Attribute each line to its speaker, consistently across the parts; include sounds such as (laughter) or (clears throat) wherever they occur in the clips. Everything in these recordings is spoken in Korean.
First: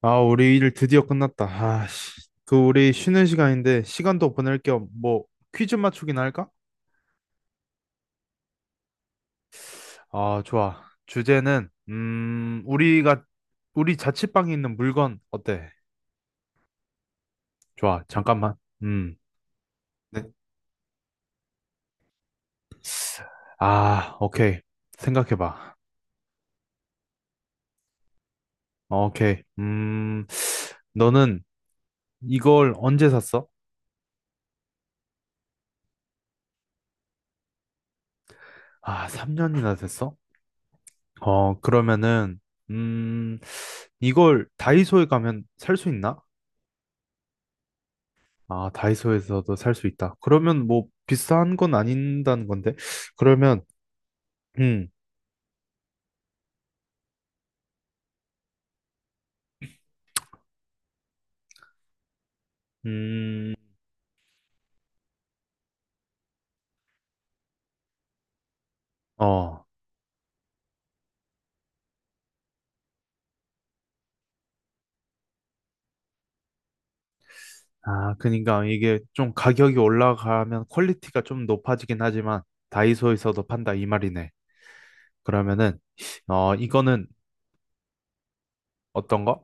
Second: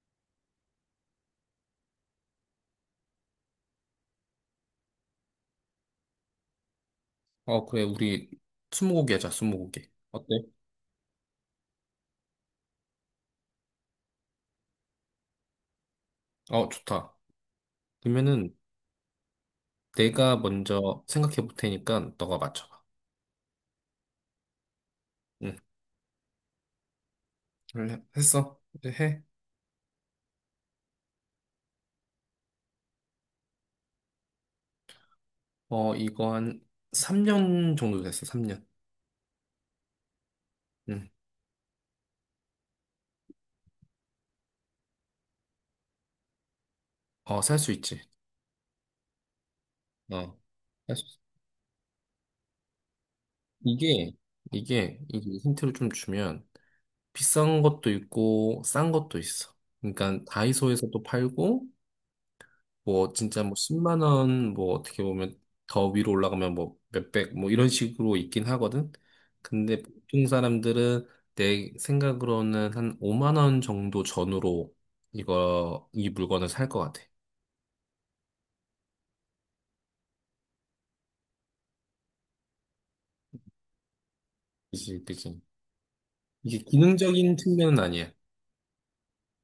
Speaker 1: 아, 우리 일 드디어 끝났다. 아, 씨. 그 우리 쉬는 시간인데 시간도 보낼 겸 뭐 퀴즈 맞추기나 할까?
Speaker 2: 어, 그래, 우리 스무고개 하자, 스무고개. 어때?
Speaker 1: 아, 좋아. 주제는 우리가 우리 자취방에 있는 물건 어때?
Speaker 2: 어, 좋다.
Speaker 1: 좋아. 잠깐만.
Speaker 2: 그러면은
Speaker 1: 음. 네.
Speaker 2: 내가 먼저 생각해 볼 테니까 너가 맞춰봐.
Speaker 1: 아, 오케이. 생각해
Speaker 2: 응,
Speaker 1: 봐.
Speaker 2: 그래, 했어. 이제 해.
Speaker 1: 오케이. 음. 너는 이걸 언제 샀어?
Speaker 2: 어, 이거 한 3년 정도 됐어, 3년.
Speaker 1: 아, 3년이나 됐어?
Speaker 2: 응.
Speaker 1: 그러면은 음, 이걸 다이소에 가면 살 수 있나?
Speaker 2: 어, 살 수 있지.
Speaker 1: 아, 다이소에서도 살 수 있다.
Speaker 2: 어,
Speaker 1: 그러면 뭐
Speaker 2: 살 수 있어.
Speaker 1: 비싼 건 아닌다는 건데. 그러면
Speaker 2: 이게,
Speaker 1: 음,
Speaker 2: 이게 힌트를 좀 주면 비싼 것도 있고, 싼 것도 있어. 그러니까 다이소에서도 팔고, 뭐 진짜
Speaker 1: 음,
Speaker 2: 뭐 10만 원 뭐 어떻게 보면 더 위로 올라가면 뭐 몇백 뭐 이런 식으로 있긴 하거든.
Speaker 1: 어,
Speaker 2: 근데 보통 사람들은 내 생각으로는 한 5만 원 정도 전후로 이거 이 물건을 살 것 같아.
Speaker 1: 아, 그러니까 이게 좀 가격이 올라가면 퀄리티가 좀 높아지긴 하지만 다이소에서도 판다 이 말이네.
Speaker 2: 그치, 그치.
Speaker 1: 그러면은
Speaker 2: 이게
Speaker 1: 이거는
Speaker 2: 기능적인 측면은 아니야.
Speaker 1: 어떤 거?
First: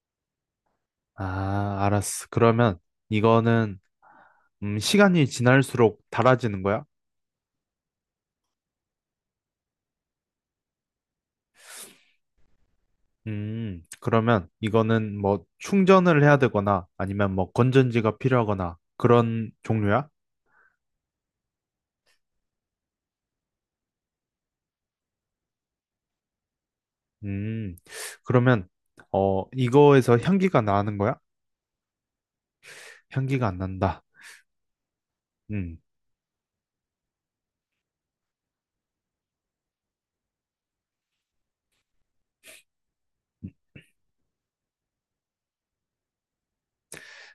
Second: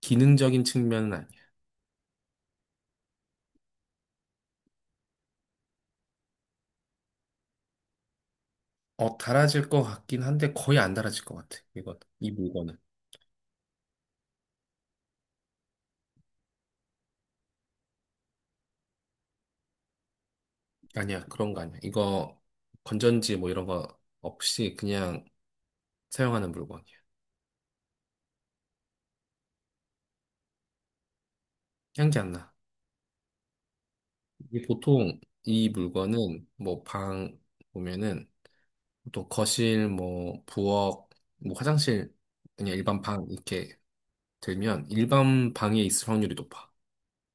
Speaker 2: 기능적인 측면은 아니야.
Speaker 1: 아, 알았어. 그러면 이거는 시간이 지날수록 닳아지는 거야?
Speaker 2: 어, 달아질 것 같긴 한데 거의 안 달아질 것 같아. 이거 이 물건은.
Speaker 1: 그러면 이거는 뭐 충전을 해야 되거나 아니면 뭐 건전지가 필요하거나 그런 종류야?
Speaker 2: 아니야, 그런 거 아니야. 이거 건전지 뭐 이런 거 없이 그냥 사용하는 물건이야.
Speaker 1: 음, 그러면, 이거에서 향기가 나는 거야?
Speaker 2: 향기 안 나.
Speaker 1: 향기가 안 난다.
Speaker 2: 이 보통 이
Speaker 1: 음,
Speaker 2: 물건은 뭐 방 보면은 보통 거실 뭐 부엌 뭐 화장실 그냥 일반 방 이렇게 들면 일반 방에 있을 확률이 높아.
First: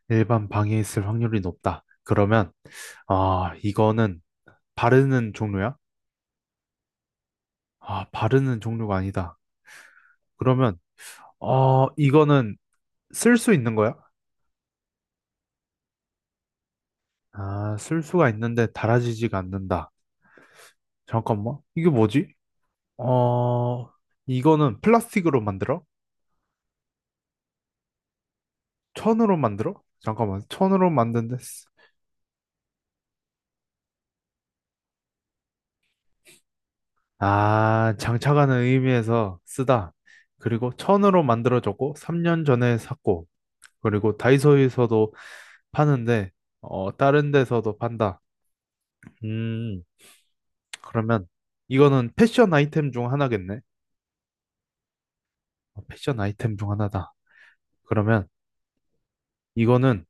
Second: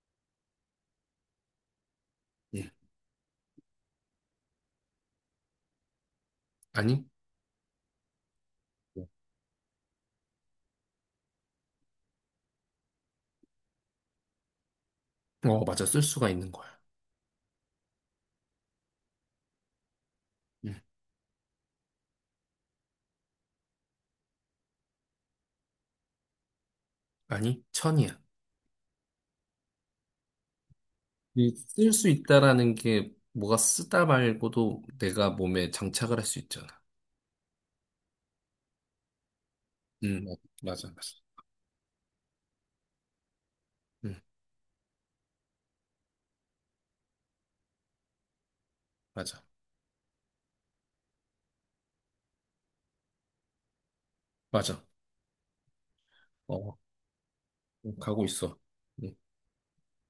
Speaker 1: 일반 방에 있을 확률이 높다. 그러면,
Speaker 2: 예.
Speaker 1: 아, 이거는 바르는 종류야?
Speaker 2: 아니?
Speaker 1: 아, 바르는 종류가
Speaker 2: 예.
Speaker 1: 아니다. 그러면, 이거는 쓸 수 있는 거야?
Speaker 2: 어, 맞아. 쓸 수가 있는 거야.
Speaker 1: 아, 쓸 수가 있는데 달아지지가 않는다.
Speaker 2: 예.
Speaker 1: 잠깐만, 이게 뭐지? 어, 이거는 플라스틱으로 만들어?
Speaker 2: 아니, 천이야.
Speaker 1: 천으로 만들어? 잠깐만, 천으로 만든데
Speaker 2: 쓸 수 있다라는 게 뭐가 쓰다 말고도 내가 몸에 장착을 할 수 있잖아.
Speaker 1: 아, 장차가는 의미에서 쓰다.
Speaker 2: 어,
Speaker 1: 그리고
Speaker 2: 맞아, 맞아.
Speaker 1: 천으로 만들어졌고, 3년 전에 샀고, 그리고
Speaker 2: 응,
Speaker 1: 다이소에서도 파는데, 다른 데서도 판다.
Speaker 2: 맞아,
Speaker 1: 음, 그러면 이거는 패션 아이템 중 하나겠네?
Speaker 2: 맞아.
Speaker 1: 어, 패션 아이템 중
Speaker 2: 어,
Speaker 1: 하나다.
Speaker 2: 가고
Speaker 1: 그러면
Speaker 2: 있어.
Speaker 1: 이거는,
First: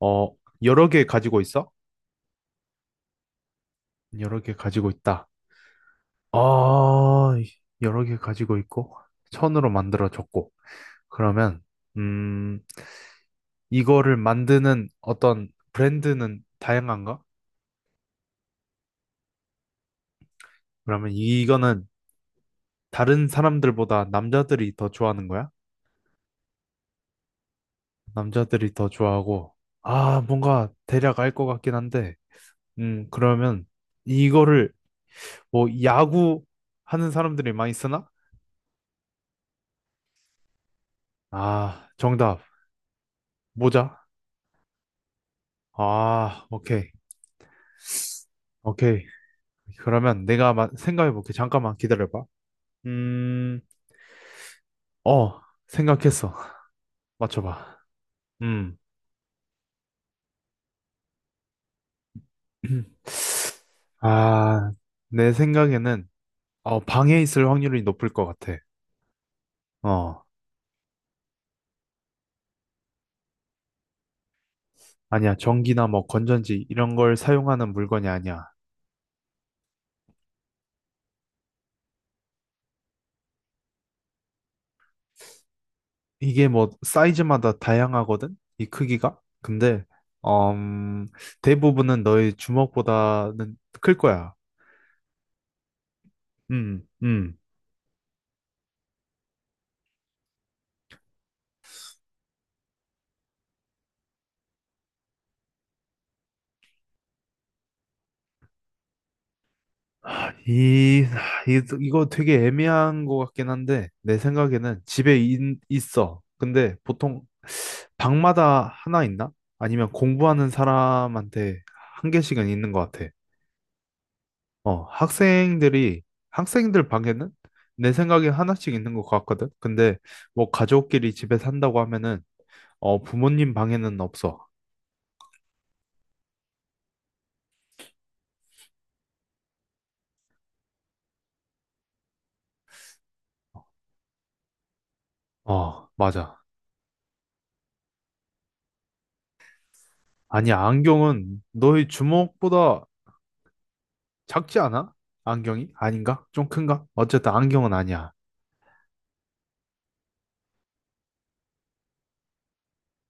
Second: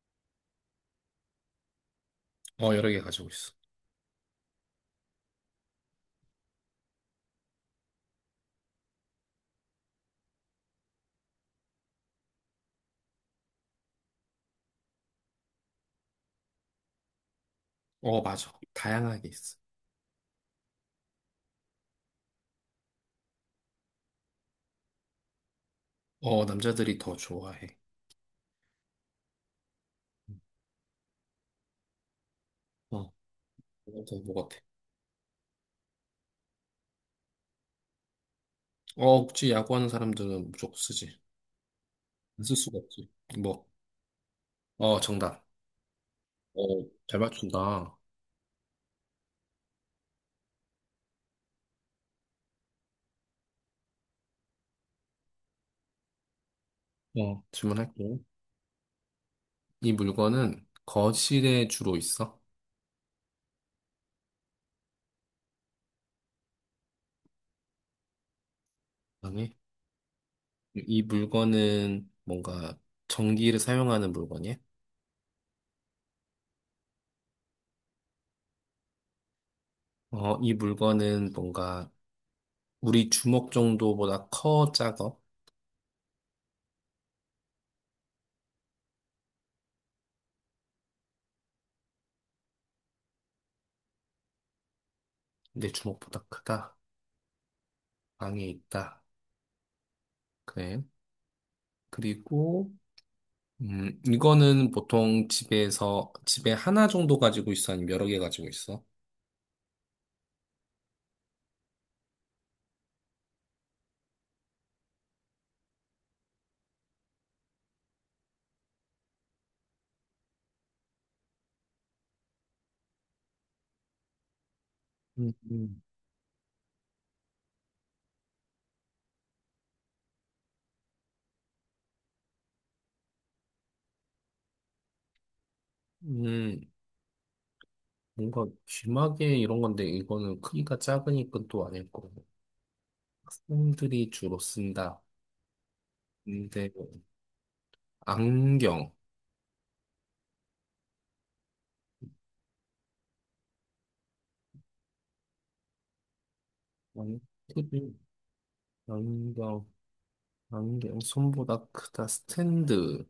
Speaker 1: 어, 여러 개 가지고 있어?
Speaker 2: 음. 어, 여러 개 가지고 있어.
Speaker 1: 여러 개 가지고 있다. 어, 여러 개 가지고 있고, 천으로 만들어졌고, 그러면, 음, 이거를 만드는 어떤 브랜드는 다양한가?
Speaker 2: 어, 맞아. 다양하게 있어.
Speaker 1: 그러면 이거는 다른 사람들보다 남자들이 더 좋아하는 거야?
Speaker 2: 어, 남자들이 더 좋아해.
Speaker 1: 남자들이 더 좋아하고, 아, 뭔가 대략 알 것 같긴 한데,
Speaker 2: 어,
Speaker 1: 그러면
Speaker 2: 더뭐 같아.
Speaker 1: 이거를 뭐 야구 하는 사람들이 많이 쓰나?
Speaker 2: 어, 혹시 야구하는 사람들은 무조건 쓰지.
Speaker 1: 아, 정답.
Speaker 2: 안 쓸 수가 없지. 뭐.
Speaker 1: 모자?
Speaker 2: 어, 정답.
Speaker 1: 아, 오케이.
Speaker 2: 어, 잘 맞춘다.
Speaker 1: 오케이. 그러면 내가 생각해볼게. 잠깐만 기다려봐. 음, 어, 생각했어. (laughs) 맞춰봐.
Speaker 2: 질문할게.
Speaker 1: 음.
Speaker 2: 이 물건은 거실에 주로 있어?
Speaker 1: (clears throat) 아, 내 생각에는 방에 있을 확률이 높을 것 같아.
Speaker 2: 아니.
Speaker 1: 어,
Speaker 2: 이 물건은 뭔가 전기를 사용하는 물건이야?
Speaker 1: 아니야. 전기나 뭐 건전지 이런 걸 사용하는 물건이 아니야.
Speaker 2: 어, 이 물건은 뭔가 우리 주먹 정도보다 커, 작아?
Speaker 1: 이게 뭐 사이즈마다 다양하거든? 이 크기가? 근데 음, 대부분은 너의 주먹보다는 클 거야.
Speaker 2: 내 주먹보다 크다.
Speaker 1: 음, 음.
Speaker 2: 방에 있다. 그래. 그리고 이거는 보통 집에서, 집에 하나 정도 가지고 있어? 아니면 여러 개 가지고 있어?
Speaker 1: 이, 이거 되게 애매한 것 같긴 한데, 내 생각에는 집에 있어. 근데 보통 방마다 하나 있나? 아니면 공부하는 사람한테 한 개씩은 있는 것 같아. 어,
Speaker 2: 음, 음.
Speaker 1: 학생들이, 학생들 방에는 내 생각에 하나씩 있는 것 같거든? 근데 뭐 가족끼리 집에 산다고 하면은, 부모님 방에는 없어.
Speaker 2: 음, 뭔가 귀마개 이런 건데, 이거는 크기가 작으니까 또 아닐 거고. 학생들이 주로 쓴다.
Speaker 1: 어, 맞아.
Speaker 2: 근데, 안경.
Speaker 1: 아니, 안경은 너의 주먹보다 작지 않아? 안경이? 아닌가? 좀 큰가?
Speaker 2: 안-
Speaker 1: 어쨌든 안경은
Speaker 2: 크기,
Speaker 1: 아니야.
Speaker 2: 안경, 안경, 손보다 크다. 스탠드.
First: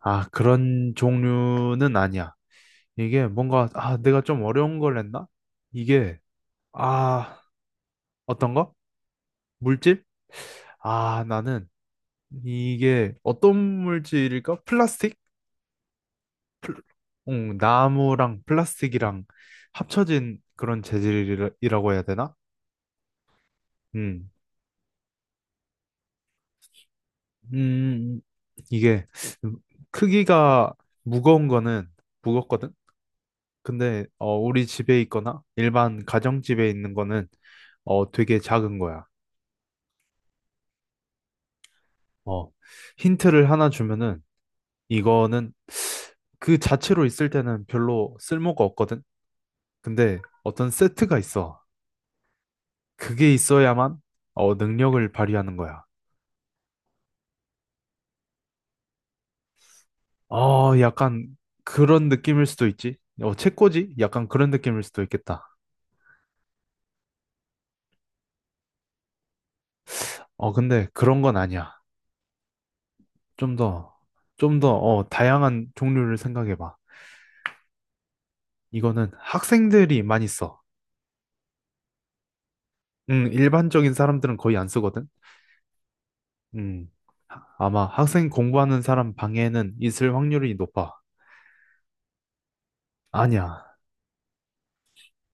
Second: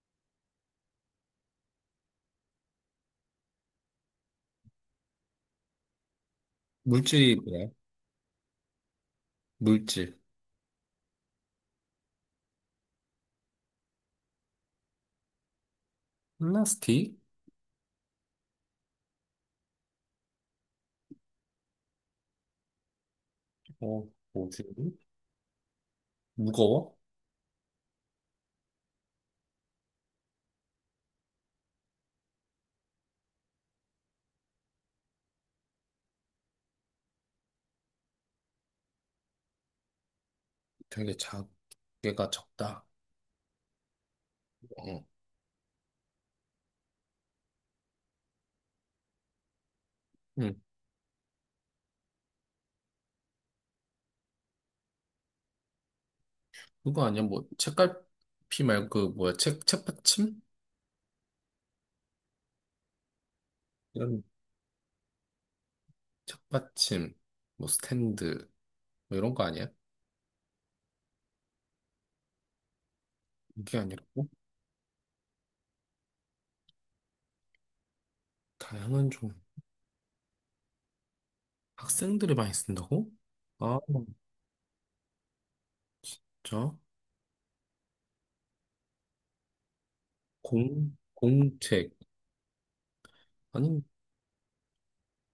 Speaker 1: 아, 그런 종류는 아니야. 이게 뭔가, 아, 내가 좀 어려운 걸 했나? 이게,
Speaker 2: 물질이
Speaker 1: 아,
Speaker 2: 뭐야?
Speaker 1: 어떤 거? 물질?
Speaker 2: 물질.
Speaker 1: 아, 나는 이게 어떤 물질일까? 플라스틱?
Speaker 2: 플라스틱?
Speaker 1: 응, 나무랑 플라스틱이랑 합쳐진 그런 재질이라고 해야 되나?
Speaker 2: 어,
Speaker 1: 음,
Speaker 2: 뭐지? 무거워?
Speaker 1: 음, 이게 크기가 무거운 거는 무겁거든? 근데 어, 우리 집에 있거나 일반 가정집에 있는 거는 어, 되게 작은 거야.
Speaker 2: 되게 작게가
Speaker 1: 어,
Speaker 2: 적다.
Speaker 1: 힌트를 하나 주면은
Speaker 2: 어.
Speaker 1: 이거는 그 자체로 있을 때는 별로 쓸모가 없거든. 근데
Speaker 2: 응.
Speaker 1: 어떤 세트가 있어. 그게 있어야만 능력을 발휘하는 거야.
Speaker 2: 그거 아니야? 뭐 책갈피 말고 그 뭐야? 책 책받침?
Speaker 1: 어, 약간 그런 느낌일 수도 있지. 어, 책꽂이?
Speaker 2: 이런
Speaker 1: 약간 그런 느낌일 수도 있겠다.
Speaker 2: 책받침, 뭐 스탠드 뭐 이런 거 아니야?
Speaker 1: 어, 근데 그런 건 아니야. 좀
Speaker 2: 이게
Speaker 1: 더,
Speaker 2: 아니라고?
Speaker 1: 어, 다양한 종류를 생각해봐.
Speaker 2: 다양한
Speaker 1: 이거는
Speaker 2: 종
Speaker 1: 학생들이 많이 써.
Speaker 2: 학생들이 많이 쓴다고? 아,
Speaker 1: 일반적인 사람들은 거의 안 쓰거든?
Speaker 2: 진짜?
Speaker 1: 음, 아마 학생 공부하는 사람 방에는 있을 확률이 높아.
Speaker 2: 공 공책.
Speaker 1: 아니야.
Speaker 2: 아니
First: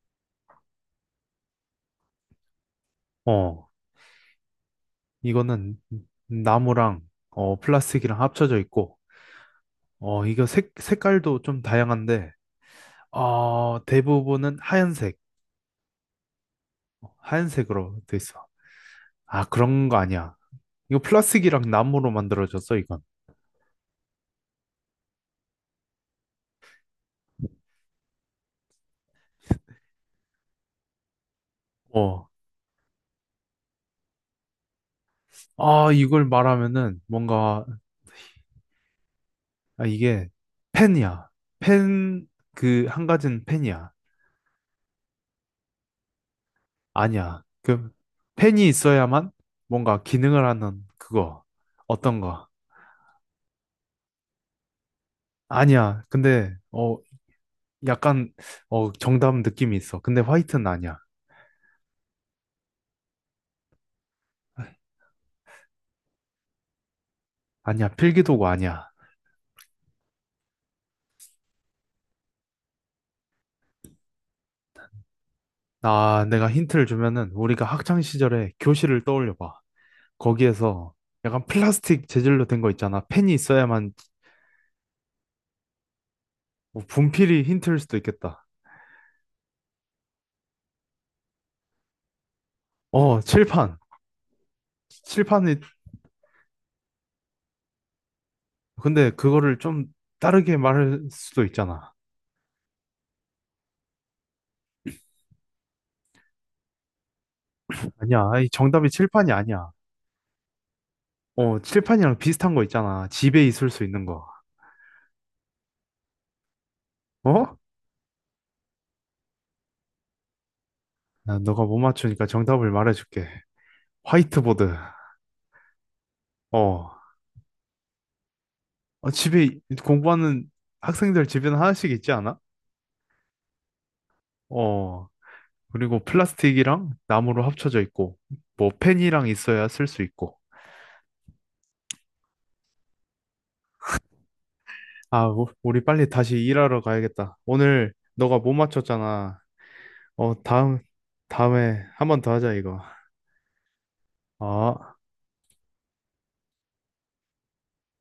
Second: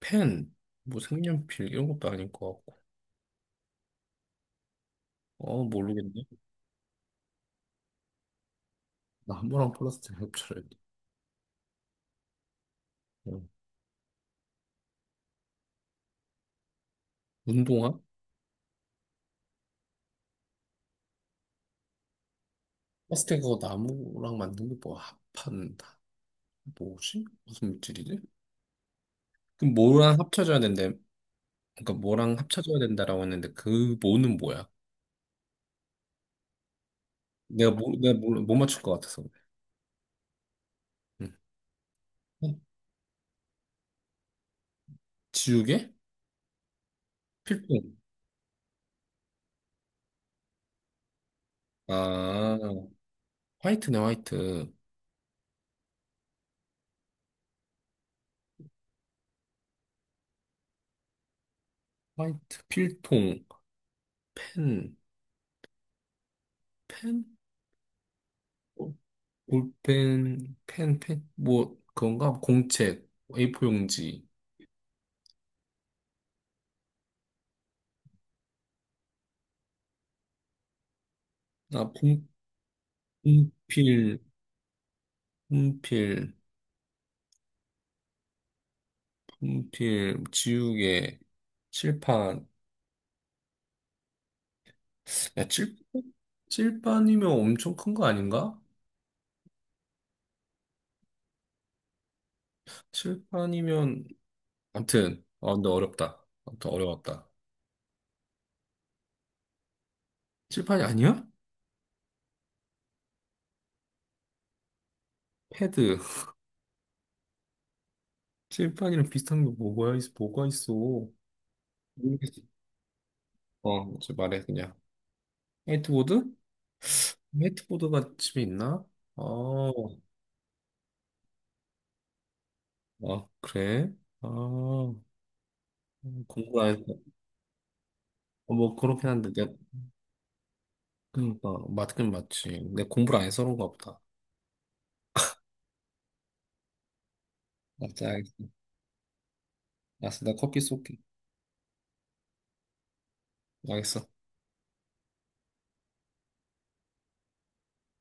Speaker 2: 펜, 뭐 색연필 이런 것도 아닐 것 같고.
Speaker 1: 어,
Speaker 2: 어
Speaker 1: 이거는
Speaker 2: 모르겠네.
Speaker 1: 나무랑, 플라스틱이랑 합쳐져 있고,
Speaker 2: 나무랑 플라스틱
Speaker 1: 어, 이거
Speaker 2: 협철.
Speaker 1: 색깔도 좀 다양한데,
Speaker 2: 응.
Speaker 1: 어, 대부분은 하얀색,
Speaker 2: 운동화?
Speaker 1: 하얀색으로 돼 있어. 아, 그런 거 아니야. 이거 플라스틱이랑 나무로 만들어졌어, 이건.
Speaker 2: 플라스틱 그거 나무랑 만든 게 뭐 합한 뭐지? 무슨 물질이지? 그럼 뭐랑 합쳐져야 된대? 그러니까
Speaker 1: 어,
Speaker 2: 뭐랑 합쳐줘야 된다라고 했는데 그 뭐는 뭐야?
Speaker 1: 아, 이걸 말하면은 뭔가,
Speaker 2: 내가 뭐 내가 뭘 못 맞출 것 같아서. 그래.
Speaker 1: 아, 이게 펜이야.
Speaker 2: 응.
Speaker 1: 펜,
Speaker 2: 어,
Speaker 1: 그, 한 가지는 펜이야.
Speaker 2: 지우개?
Speaker 1: 아니야. 그
Speaker 2: 필통.
Speaker 1: 펜이 있어야만 뭔가 기능을 하는 그거 어떤 거.
Speaker 2: 아, 화이트네, 화이트.
Speaker 1: 아니야. 근데 어 약간 어 정답 느낌이 있어. 근데 화이트는 아니야.
Speaker 2: 화이트 필통 펜 펜?
Speaker 1: 아니야. 필기도구 아니야.
Speaker 2: 어, 볼펜 펜펜뭐 그건가? 공책, A4 용지.
Speaker 1: 아, 내가 힌트를 주면은 우리가 학창 시절에 교실을 떠올려 봐. 거기에서 약간
Speaker 2: 아
Speaker 1: 플라스틱 재질로 된 거 있잖아. 펜이 있어야만
Speaker 2: 분필, 분필,
Speaker 1: 뭐 분필이 힌트일 수도 있겠다.
Speaker 2: 분필, 지우개, 칠판.
Speaker 1: 어, 칠판.
Speaker 2: 야
Speaker 1: 칠판이
Speaker 2: 칠. 칠판이면 엄청 큰 거 아닌가?
Speaker 1: 근데 그거를 좀 다르게 말할 수도 있잖아.
Speaker 2: 칠판이면 아무튼 근데 어렵다. 아무튼 어려웠다.
Speaker 1: 아니야. 아이, 정답이 칠판이 아니야.
Speaker 2: 칠판이 아니야?
Speaker 1: 어, 칠판이랑 비슷한 거 있잖아. 집에 있을 수 있는 거.
Speaker 2: 패드.
Speaker 1: 어?
Speaker 2: 칠판이랑 비슷한 게 뭐가 있어? 뭐가 있어?
Speaker 1: 나 너가 못 맞추니까
Speaker 2: 모르겠어.
Speaker 1: 정답을 말해줄게.
Speaker 2: 어, 이제 말해
Speaker 1: 화이트보드.
Speaker 2: 그냥. 화이트보드?
Speaker 1: 어.
Speaker 2: 화이트보드가 집에 있나?
Speaker 1: 어,
Speaker 2: 아,
Speaker 1: 집에 공부하는 학생들 집에는 하나씩 있지 않아?
Speaker 2: 아 그래? 아,
Speaker 1: 어. 그리고
Speaker 2: 공부 안
Speaker 1: 플라스틱이랑
Speaker 2: 해서
Speaker 1: 나무로 합쳐져 있고,
Speaker 2: 어,
Speaker 1: 뭐
Speaker 2: 뭐 그렇긴
Speaker 1: 펜이랑
Speaker 2: 한데 내가
Speaker 1: 있어야 쓸 수 있고.
Speaker 2: 그러니까 맞긴 맞지. 내가 공부를 안 해서 그런가 보다.
Speaker 1: 아, 우리 빨리 다시 일하러 가야겠다. 오늘
Speaker 2: 맞아, 알겠어.
Speaker 1: 너가 못 맞췄잖아.
Speaker 2: 알았어, 나
Speaker 1: 어,
Speaker 2: 커피
Speaker 1: 다음,
Speaker 2: 쏠게.
Speaker 1: 다음에 한 번 더 하자, 이거.
Speaker 2: 알겠어.
Speaker 1: 어.